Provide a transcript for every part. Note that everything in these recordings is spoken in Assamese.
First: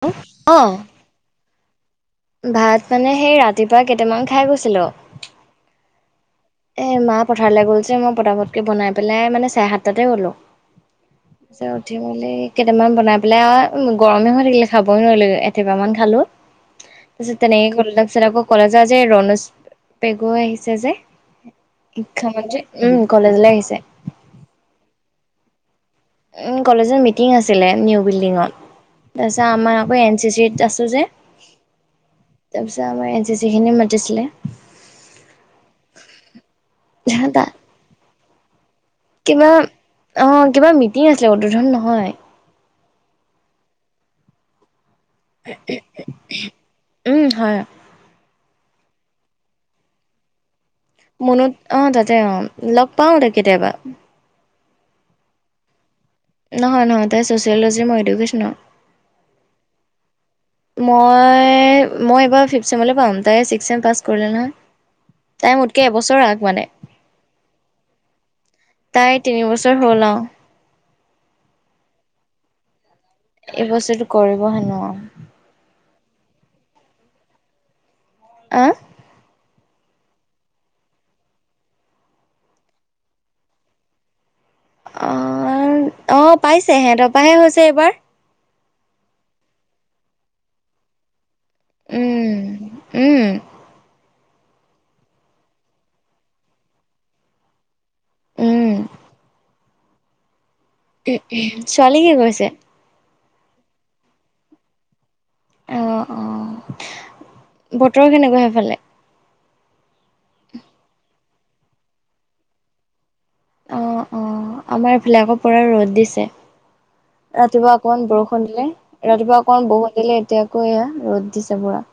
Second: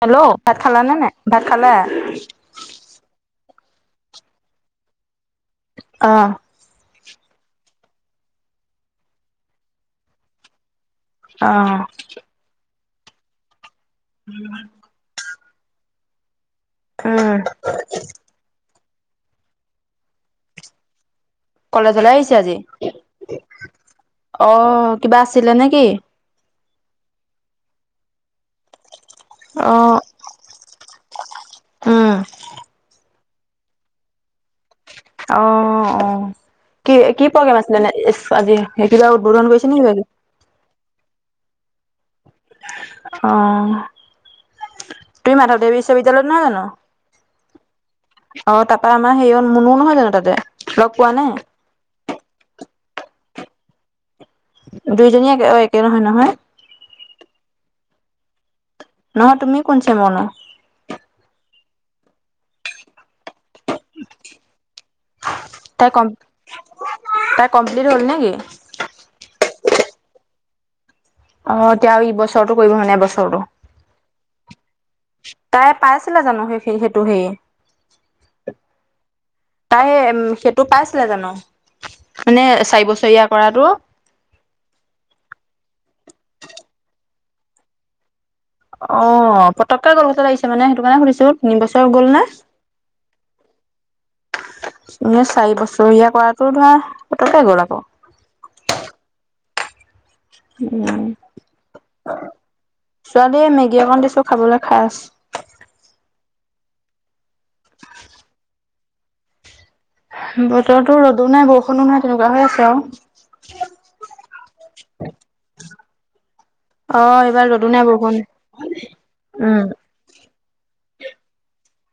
হেল্লো ভাত অ' খালা নে নাই? ভাত খালা? ভাত মানে সেই ৰাতিপুৱা কেইটামান খাই গৈছিলোঁ। অ এ মা পথাৰলৈ গ'লছে, মই পতাপতকে বনাই পেলাই মানে চাৰে সাতটাতে গ'লো। অ', উঠি মেলি কেইটামান বনাই পেলাই আৰু গৰমে হৈ থাকিলে খাব এ মান খালো উম, তাৰছত তেনেক তাৰপিছ আকৌ কলে পূজা যে, ৰনুজ পেগু আহিছে যে, কলেজলৈ আহিছে শিক্ষামন্ত্ৰী উম কলেজলৈ আহিছে অঁ, কিবা আছিলে নে কি? কলেজৰ মিটিং আছিলে, নিউ বিল্ডিঙৰ। তাৰপিছত আমাৰ আকৌ অ', এন চি চিতত আছো যে উম। তাৰপিছত আমাৰ এন চি চি খিনি মাতিছিলে। অ অ কি কি প্ৰগ্ৰেম আছিলেনে আজি। উদ্বোধন কিবা কৰিছে নে কিবি? অ কিবা মিটিং আছিলে উদদোধন নহয়। অঁ। তুমি মাধৱদেৱ বিশ্ববিদ্যয়ালয়ত নহয় জানো। উম হয় অ তাৰ পৰা আমাৰ সেইয় মুনু নহয় জানো তাতে। লগ পোৱা নে? মুনুত আহ তাতে অ লগ পাওতেই কেতিয়াবা। দুইজনী একে অ একে নহয় নহয়। নহয় নহয় তাই ছ'চিয়লজিৰ মই এডুকেছনৰ। নহয় তুমি কোন ছেমৰ নো? মই মই এইবাৰ ফিফথ ছেমলৈ পাম তাই ছিক্স ছেম পাছ কৰিলে নহয়। তাই মোতকে এবছৰ আগ মানে। তাই কমপ্লিট হ'ল নেকি? তাই তিনি বছৰ হ'ল আৰু। অতিয়াও এই বছৰো কৰিব ন নাই এই বছৰটো। এই বছৰটো কৰিব হে নোৱাৰোঁ। তাই পাইছিলে জানো সেই সেইটো সেই। আহ। তাই উ সেইটো পাইছিলে জানো? মানে চাৰি বছৰীয়া কৰাতটো। অঁ অঁ পাইছে হেতৰ পৰাহে হৈছে এইবাৰ। অ পতককে গলঘাটতে লাগিছে মানে সেইটো কাৰণে সুধিছো। তিন বছৰ গ'ল নে? উম উম ত চাৰি বছৰীয়া কৰাটো ধৰা পতকে গ'ল আকৌ। উম। উম ছোৱালী কি কৈছে? ছোৱালীয়ে মেগী অকণ দিছোঁ খাবলৈ খাই আছে। অঁ অঁ বতৰ কেনেকুৱা হেফালে? বতৰতো ৰ'দো নাই বৰষুণো নাই তেনেকুৱা হৈ আছে আৰু। অ অ আমাৰ এফালে আকৌ পুৰা ৰ'দ দিছে। অ এইবাৰ ৰ'দো ৰাতিপুৱা নাই অকমান বৰষুণ দিলে ৰাতিপুৱা উম অকমান বৰষুণ দিলে এতিয়া আকৌ এয়া ৰ'দ দিছে পুৰা।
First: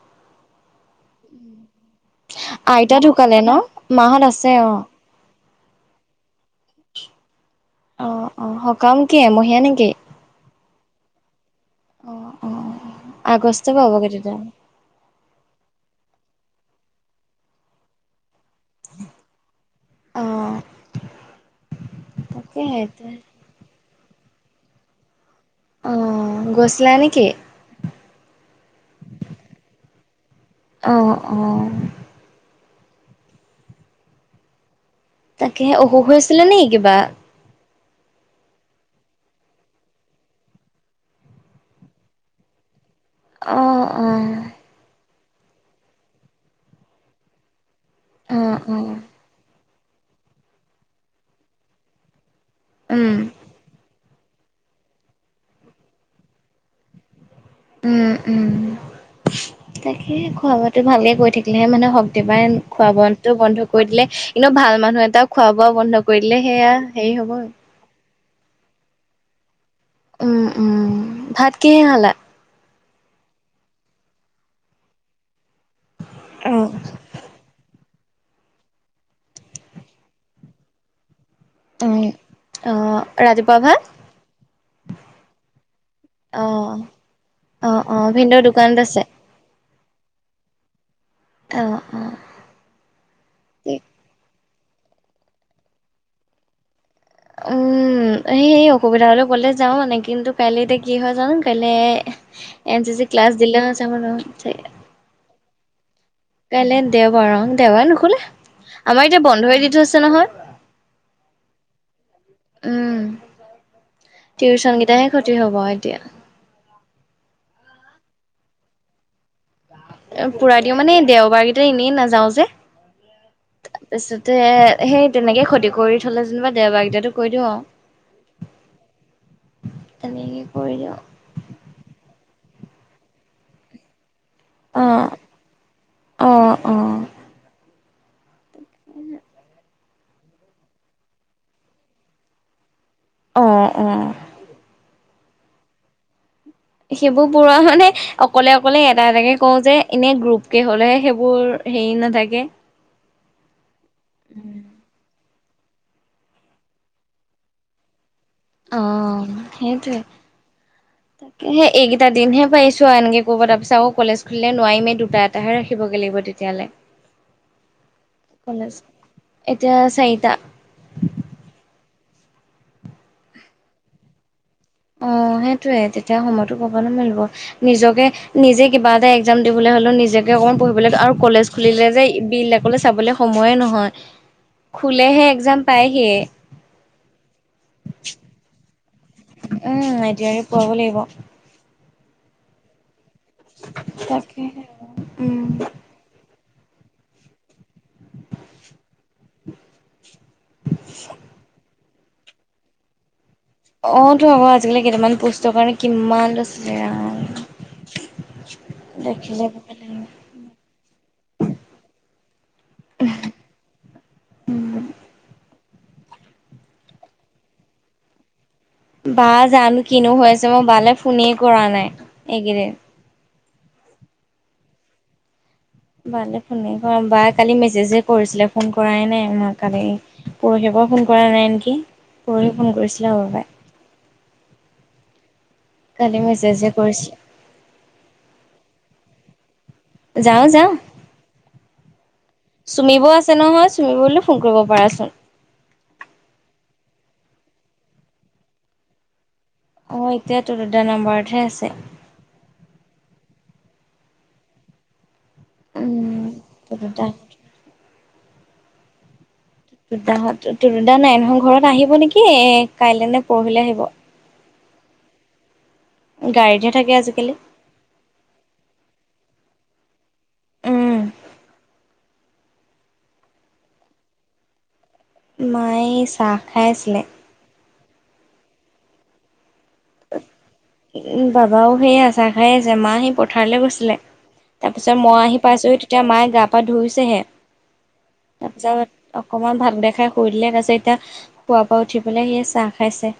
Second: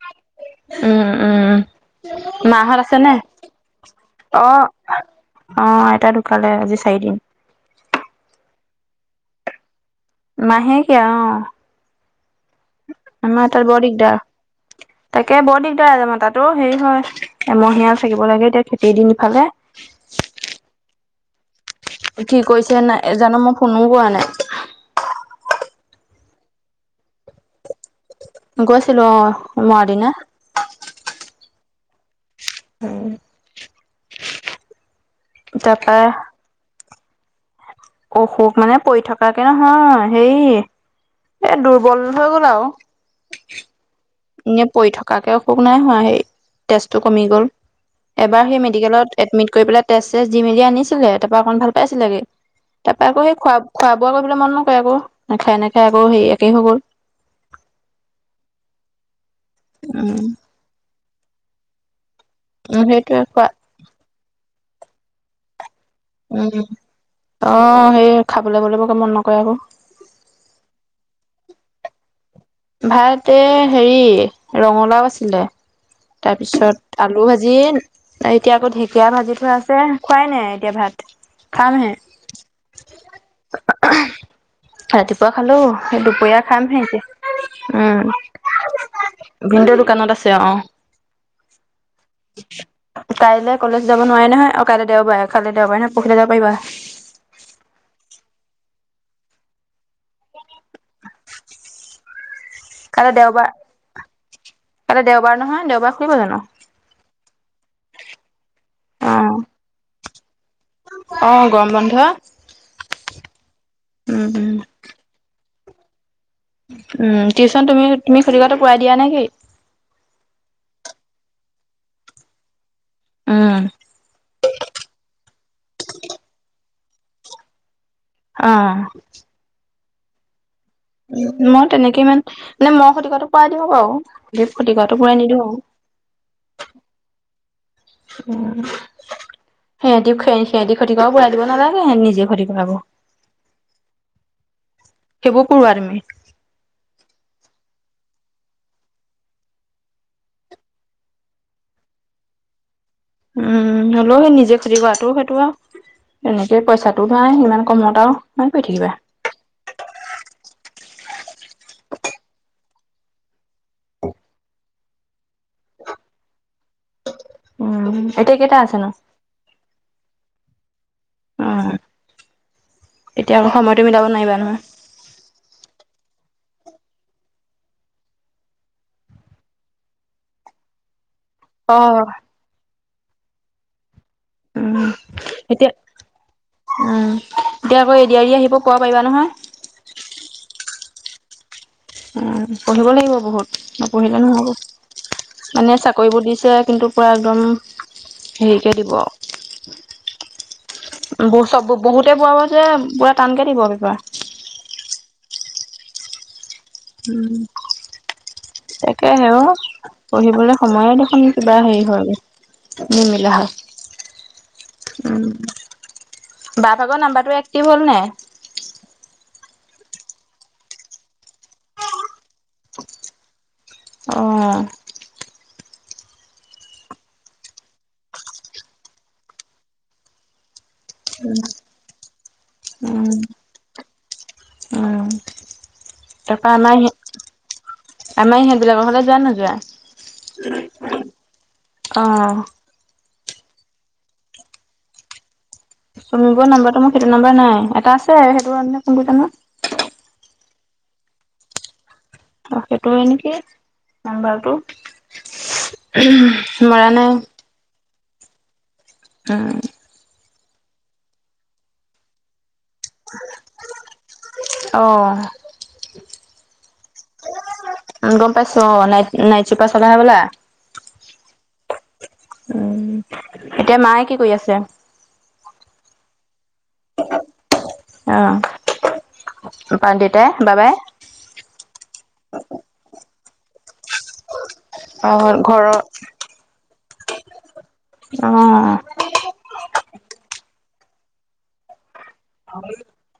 উম উম মাহত আছে আইতা নে ঢুকালে ন মাহত আছে অঁ। অঁ, আইতা ঢুকালে আজি চাৰিদিন। অ অ সকাম কি এমহীয়া নেকি? মাহেকীয়া অঁ, অ', অ', আমাৰ আগষ্ট তাত বৰ পাবগে দিগদাৰ। তেতিয়া। তাকে বৰ দিগদাৰ আ য ম তাতো হেৰি হয় এমহীয়া থাকিব লাগে এতিয়া খেতিৰ দিন ইফালে। অঁ। কি কৈছে নাই জানো মই ফোনও কৰা নাই। অঁ গৈছিলা নেকি? গৈছিলৈ অঁ, সোমোৱা দিনা। অঁ অঁ, উম। তাকে অসুখ হৈ আছিলে নে কিবা? অসুখ মানে পৰি থকাকে নহয় হে এ দুৰ্বল হৈ গল আৰু। অ অ এনে পৰি থকাকে অসুখ নাই হোৱা সেই তেজটো কমি গ'ল এবাৰ অ', সেই অ', মেডিকেলত এডমিট কৰি পেলাই তেজ চেজ দি মেলি আনিছিলে তাপা অকন ভাল পাইছিলেগে তাপা উম, আকৌ সেই খোৱা খোৱা বোৱা কৰিবলে মন নকৰে আকৌ নাখাই নাখাই আকৌ হেৰি একেই হৈ গ'ল উম উম তাকে উম খোৱা বোৱটো ভালকে কৈ থাকিলেহে মানে শক্তি পায় খোৱা সেইটোৱে বোৱা খোৱা বন্ধ কৰি দিলে কিন্তু ভাল মানুহ এটাও খোৱা বোৱা বন্ধ কৰি দিলে উম সেয়া হেৰি হ'ব অ সেই খাবলে ববলে বৰকে মন নকৰে আকৌ উম উম ভাত কিহে খালা ভাত এ হেৰি ৰঙালাও আছিলে উম তাৰপিছত আলু ভাজি এতিয়া আকৌ ঢেঁকীয়া ভাজি থোৱা আছে খোৱাই নাই এতিয়া ভাত খামহে, অ অ ৰাতিপুৱা ভাত ৰাতিপুৱা খালো সে দুপৰীয়া অ খামহে এতিয়া অ উম। অ ভিনিদেউৰ দোকানত আছে ভিনদেউ দোকানত আছে অ অ অ কাইলে কলেজ যাব নোৱাৰে নহয় অ কাইলে দেওবাৰাৰে কাইলে দেওবাৰে নহয় পৰখিলে যাব পাৰিবা অ উম সেই সেই অসুবিধা হ'লে গ'লে যাওঁ মানে কিন্তু কাইলে এতিয়া কি হয় জানো কাইলে এন চি চি ক্লাছ দিলে যাব নোৱাৰিম চাগে কাইলে দেওবাৰ নহয় দেওবাৰ খুলিব জানো কাইলে দেওবাৰ অ দেওবাৰে নুখোলে আমাৰ এতিয়া অ', বন্ধই দি থৈছে নহয় অ', গৰম বন্ধ। উম উম, উম, টিউচন কেইটা সে ক্ষতি হ'ব এতিয়া উম টিউচন তুমি তুমি ফ্ৰিকাটো কৰাই দিয়া নে কি পোৰাই দিওঁ মানে দেওবাৰকেইটা এনেই নাযাওঁ যে উম, তাৰপিছতে সেই তেনেকে ক্ষতি কৰি থলে যেনিবা দেওবাৰকেটাতো কৈ দিওঁ আও অ আমি এনেকে কৰি দিওঁ উম মই তেনেকে ইমান মানে মই খতি কাৰাটো কৰাই দিওঁ বাৰু খতি অ কৰাটো পূৰাই নিদিও আও অ উম উম সিহঁতি সিহঁতি খতিকৰাটো পুৰাই দিব নালাগে সিহঁত নিজে খতিকৰাব অ অ সেইবোৰ কৰোৱা তুমি সেইবোৰ পৰুৱা মানে অকলে অকলে এটা এটাকে কও যে এনে গ্ৰুপকে হলেহে সেইবোৰ হেৰি নাথাকে উম হ'লেও সেই নিজে খতি কৰাটো সেইটো বাও এনেকে পইচাটো নোৱাই ইমান কমত আও অ সেইটোৱে [inaudible] সেই এইকেইটা দিন হে পাইছো এনকে কৰিব তাৰ পিছত আও কলেজ খুলিলে নোৱাৰিমেই দুটা এটাহে ৰাখিবগে লাগিব তেত তিয়ালে উম এতিয়া কেইটা আছে নো এতিয়া চাৰিটা ওঁম এতিয়া আকৌ সময়তটো মিলাব নোৱাৰিবা নহয় অঁ সেইটোয়ে তেতিয়া সময়তো ক'ব নোৱাৰিব নিজকে নিজে কিবা এটা একজাম দিবলৈ হ'লেও নিজকে অকমান পঢ়িব লাগে আৰু কলেজ অ খুলিলে যে বিলাকলৈ চাবলৈ সময়ে নহয় খোলেহে একজাম পায়হিয়ে। উমঁ এতিয়া আকৌ এড আৰি আহিব পোৱা পাৰিবা নহয়। উমঁ! এডিয়েৰি পোৱাব লাগিব। উমঁ পঢ়িব লাগিব বহুত নপঢ়িলে তাকে নহ'ব উম। মানে চাকৰি কৰিব দিছে কিন্তু পুৰা একদম হেৰি কে দিব বোৰ ছববোৰ বহুতে বোৱাব যে পুৰা টানকে দিব পেপাৰ অ', তো আকৌ আজিকালি কেইটামান পুষ্টৰ কাৰণ কিমান লৈছিলে ৰাম। উমঁ একে হেও দেখিলে ক'ব লাগিব পঢ়িবলৈ সময়ে দেখোন কিবা হেৰি হয়গে নিমিলা হয় উমঁ। বা ভাগৰ নাম্বাৰটো এক্টিভ হ'ল নাই বা জানো কিনো হৈ আছে মই বালে ফোনে কৰা নাই এইকেইদিন। অঁহ বালে ফোনে কৰা নাই কালি মেছেজে কৰিছিলে ফোন কৰাই নাই মই কালি পৰহিৰ পৰা ফোন কৰা নাই নেকি পৰহি ফোন কৰিছিলে আৰু বাই উমঁ কালি টকা মেছেজে নাই কৰিছিলে আমী সেইবিলাকৰ হলে যোৱা নোযোৱা যাওঁ যাওঁ। অ চুমি বৌউ আছে নহয় চুমি বৌউলে ফোন কৰিব পাৰাচোন। চুমি বৌউ নাম্বাৰটো মোৰ সটো নাম্বাৰ নাই এটা আছে সেইটো নাম্বাৰ না কোনটো জানো অঁ এতিয়াটো দুটা নম্বাৰৰতহে আছে অঁ সেইটোৱে নেকি নাম্বাৰটো ওচচ উম ওহোঁ মৰা তুলুদা নাই উমঁ! দেউতা হত নহলে এইখন ঘৰত আহিব নেকি এ কাইলে নে পৰহিলে আহিব অঁ গাড়ীতহে থাকে আজিকালি উমঁ গম পাইছো অ নাই নাইট চুপাৰ চলাই হ'বলা। উমঁ! উমঁ! এতিয়া মায়ে কি কৰি আছে? মায়ে চাহ খাই আছিলে্ অঁ তাপা দেউতাই বাবাই বাবাও সেই চাহ খাই আছে মা সেই পথাৰলৈ গৈছিলে তাৰপিছত মই আহি অ', ঘৰৰ পাইছোঁহি অ', তেতিয়া মায়ে গা পা ধইছেহে তাৰপিছত অকমান ভাত দেখাই শুই দিলে তাৰ পাছত এতিয়া খোৱাৰ পৰা উঠি পেলাই সি চাহ খাইছে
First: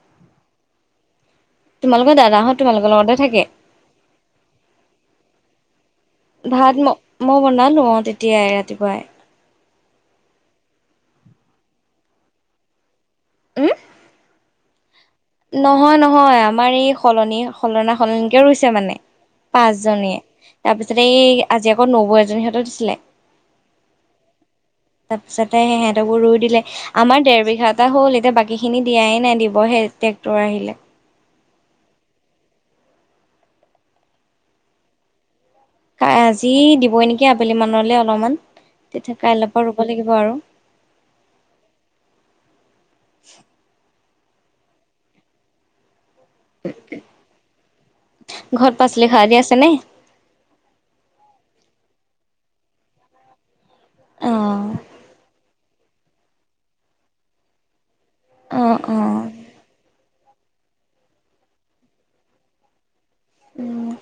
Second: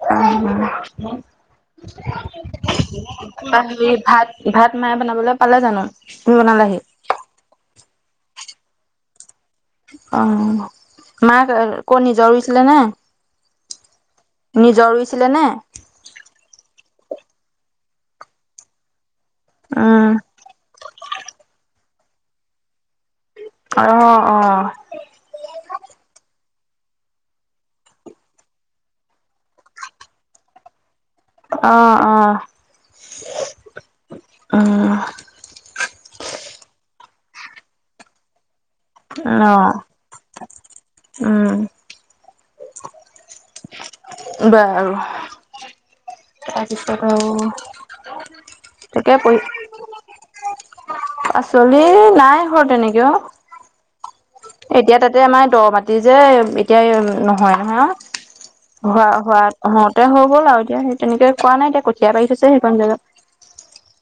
অঁ তোমালোকৰ দাদাহত তোমালোক লগতে থাকে কিবা কিবি ভাত ভাত মায়ে বনাবলৈ পালে জানো তুমি ভাত বনালোহি ম মই বনালোঁ অ তেতিয়াই ৰাতিপুৱাই অঁ মাক ক নিজৰ ৰুইছিলে নে উমঁ! নিজৰ ৰুইছিলে নে? নহয় - নহয়, আমাৰ এই সলনি সলনা সলনিকে ৰুইছে মানে পাঁচ উম, জনীয়ে তাৰপিছতে এই আজি আকৌ নৌবৈ এজনী সিহঁতেও দিছিলে অ' তাৰপিছতে সেই হঁতকো ৰুই দিলে আমাৰ দেৰ বিঘা এটা হ'ল এতিয়া বাকীখিনি দিয়াই নাই দিব হে টেক্টৰ আহিলে অ', অ', অ' তাই আজি দিবই নেকি আবেলি মানলৈ অলপমান তেতিয়া কাইলৈৰ পৰা অ', ৰুব লাগিব আৰু উম বা আৰু তাৰপিছত আৰু ঘৰত পাচলি এতিয়া খাৰ দি পৰি আছেনে পাচলি নাই ঘৰত তেনেকে অ', অ এতিয়া তাতে আমাৰ দহ মাটি যে এতিয়া নহয় নহয় অ অ হোৱা হোৱা, হওঁতে হৈ গ'ল আৰু এতিয়া, সেই তেনেকে কোৱা নাই এতিয়া কঠীয়া পাৰি থৈছে সেইখন জেগাত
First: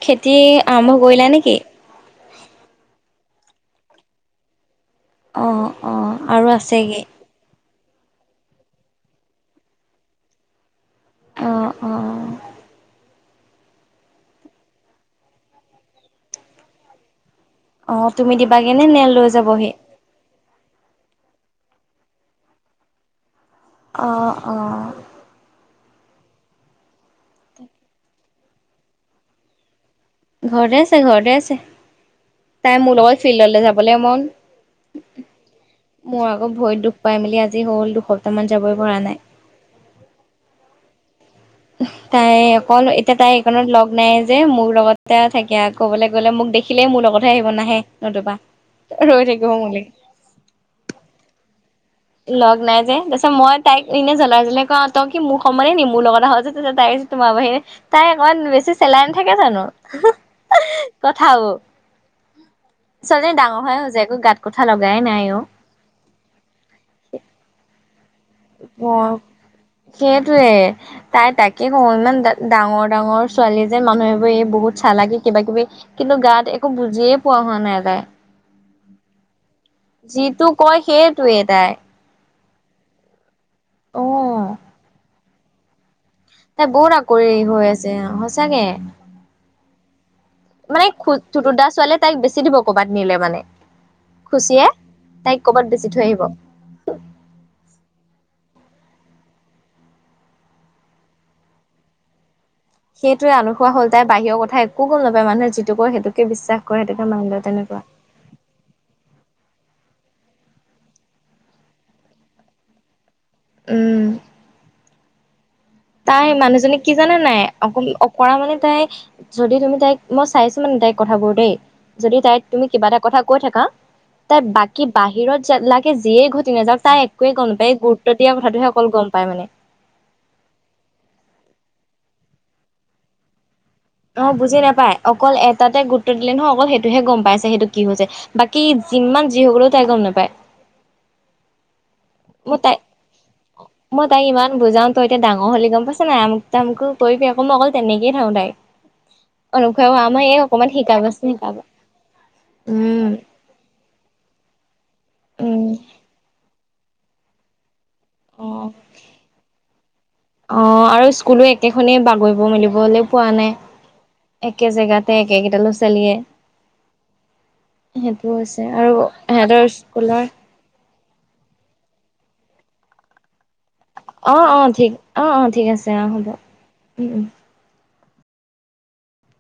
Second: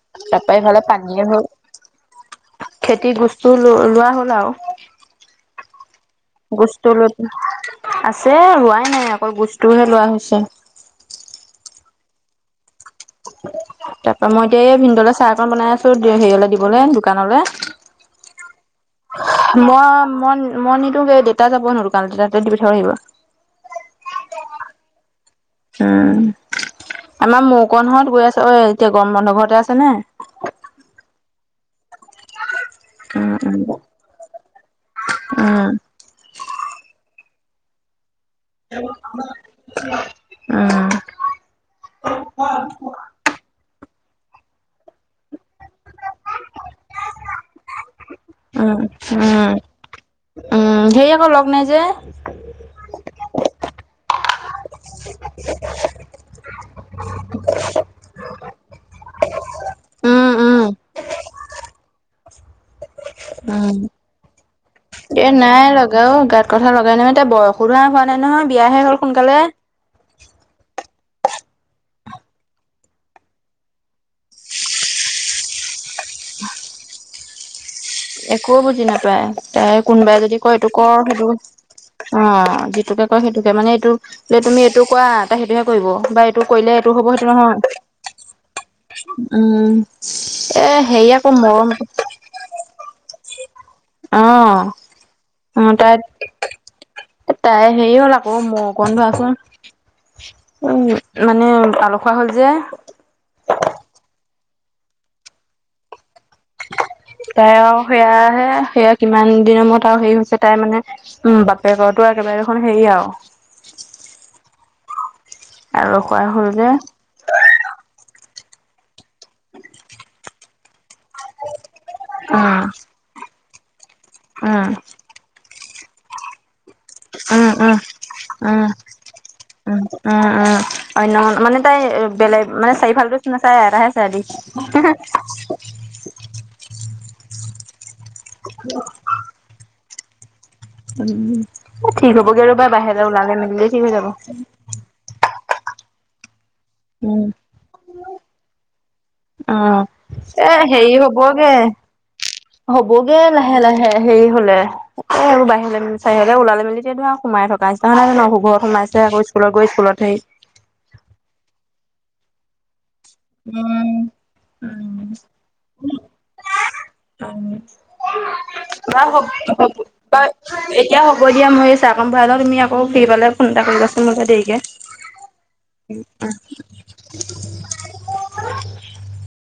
খেতি তাৰপা ইফালে আৰম্ভ কৰিলা পানীয়ে হল নেকি খেতি বস্তু লো লোৱা হ'ল আৰু অ অ আৰু বসস্তু আছেগৈ ল' আছে হোৱাই নাই আকৌ বস্তুহে লোৱা হৈছে উম, উম, তাৰ পৰা মই এতিয়া এই ভিনদলৈ চাহ অকন বনাই আছো হেৰিয়লে দিবলৈ দোকানলৈ অ', তুমি দিবাগেনে নে লৈ যাবহি মই - মই - মই, নিদোগে দেতা যাব নো দোকান, তেতিয়া দি থৈ আহিব অ' অ' উম, আমাৰ মৌকণহৰত গৈ আছে ঐ এতিয়া গৰম বন্ধ ঘৰতে আছে নে? ঘৰতে আছে ঘৰতে আছে তাই মো লগত ফিল্ডলৈ উম যাবলৈ মন উম মোৰ আকৌ ভৰিত দুখ পাই মেলি আজি হ'ল দুসপ্তাহ মান যাবই পৰা নাই। উম, উম। তাই অকল এতিয়া তাই এইখনত লগ নাই যে মোৰ লগতে থাকে ক'বলৈ গ'লে মোক দেখিলেই মোৰ লগতহে আহিব নাহে নতুবা উম, ৰৈ থাকিব উম, মোলে। উম, সেই আকৌ লগ নাই যে লগ নাই যে, তাৰপিছত মই তাইক এনে জ্বলাই জ্বলাই কও তই কি মোক সময় নি মোৰ লগত আহ তাই তোমাৰ বাহিৰে তাই অকমান বেছি চেলাই নাথাকে জানো উম, উম, কথাও, ছোৱালীজনী ডাঙৰ হৈ উম, হৈছে একো গাত কথা লগাই এ নাই লগাই অ' গাত কথা লগাই নহয় তাই বয়সো নাই হোৱা নাই নহয় বিয়াহে হ'ল মই সোনকালে সেইটোৱে তাই তাকে কওঁ ইমান ডাঙৰ ডাঙৰ ছোৱালী যে মানুহবোৰে বহুত চালাকি কিবা কিবি। কিন্তু গাত একো বুজিয়ে পোৱা হোৱা নাই তাই একো বুজি নাপায় তাই কোনোবাই যদি যিটো কয় এইটো কৰ সেইটো সেইটোৱে তাই অ' যিটোকে কয় সেইটোকে মানে এইটো অ যে তুমি এইটো কোৱা তাই সেইটোহে কৰিব বা এইটো তাই কৰিলে এইটো বহুত হ'ব সেইটো আকৰি নহয় হৈ আছে সঁচাকে উম, এ মানে হেৰি আকৌ থুতুৰ দা মৰম ছোৱালীয়ে তাইক বেচি দিব কৰবাত নিলে মানে অ, খুচিয়ে তাইক অ, কৰ'বাত বেচি তাই থৈ আহিব তাই হেৰি হ'ল আকৌ মই অকণ ধোৱাচোন উম, মানে আলু খুৱা হ'ল যে সেইটোৱে আলু খুৱা হল তাই বাহিৰৰ কথা একো গম নাপায় মানুহে যিটো কই সেইটো কি বিশ্বাস কৰে সেইটোকে মানি লয় তাই আও তেনেকুৱা সেয়াহে সেয়া কিমান দিনৰ মূৰত আৰু হেৰি হৈছে তাই মানে উম বাপেকৰতো একেবাৰে দেখোন হেৰি আও উম। তাই ৰখুৱাই হ'ল যে মানুহজনীক কি জানে নাই? অকন অকৰা মানে তাই যদি তুমি তাইক মই চাইছো মানে তাইক কথাবোৰ দেই, যদি তাইক উম তুমি কিবা এটা কথা কৈ থাকা তাত উম বাকী বাহিৰত লাগে যিয়ে ঘটি নাযাওক তাই একোৱেই গম উম নাপায় উম এই গুৰুত্ব দিয়া কথাটোহে উম অকল গম পায় মানে। উম উম উম অন্য মানে তাই বেলেগ মানে চাৰিফালটো নাচাই এটাহে চাই দি অ বুজি নেপাই, অকল এটাতে গুৰুত্ব দিলে নহয় অকল সেইটোহে গম পাইছে সেইটো কি হৈছে। বাকী যিমান যি হৈগলেও তাই গম নেপায়। উম ঠিক হবগে মই ৰ'বা তাই বাহিৰলে ওলালে মেলিলে ঠিক হৈ মই যাব। তাইক ইমান বুজাও তই এতিয়া ডাঙৰ হলি গম পাইছা নাই, আমুক তামুকো উম কৰিবি আকৌ মই অকল তেনেকেই কৈ থাকোঁ তাইক। অ অনুপ খুৰাই কয় আমাক এই এ অকমান হেৰি হব শিকাবাচোন গে শিকাবা উম হ'বগে লাহে লাহে হেৰি হলে, এ আৰু উম বাহিৰলে চাৰিওফালে ওলালে মেলিছে টো আও সোমাই থকা নিচনা [unintelligible] [inaudible] ঘৰত অ', সোমাইছে আকৌ স্কুলত গৈ স্কুলত সেই অ আৰু স্কুলো একেখনেই বাগৰিব মেলিবলে। পোৱা নাই উম একে জেগাতে উম একেগেইটা লৰা ছোালীয়ে। সেইটো হৈছে আৰু বা হ'ব সিহঁতৰ হ'ব বা স্কুলৰ এতিয়া হ'ব দিয়া মই এই চাহ কণ ভৰাই লওঁ, তুমি আকৌ ফ্ৰী পালে ফোন এটা কৰিবাচোন মোক। অ অ ঠিক অ অ ঠিক আছে অ হ'ব উম উম্। [inaudible]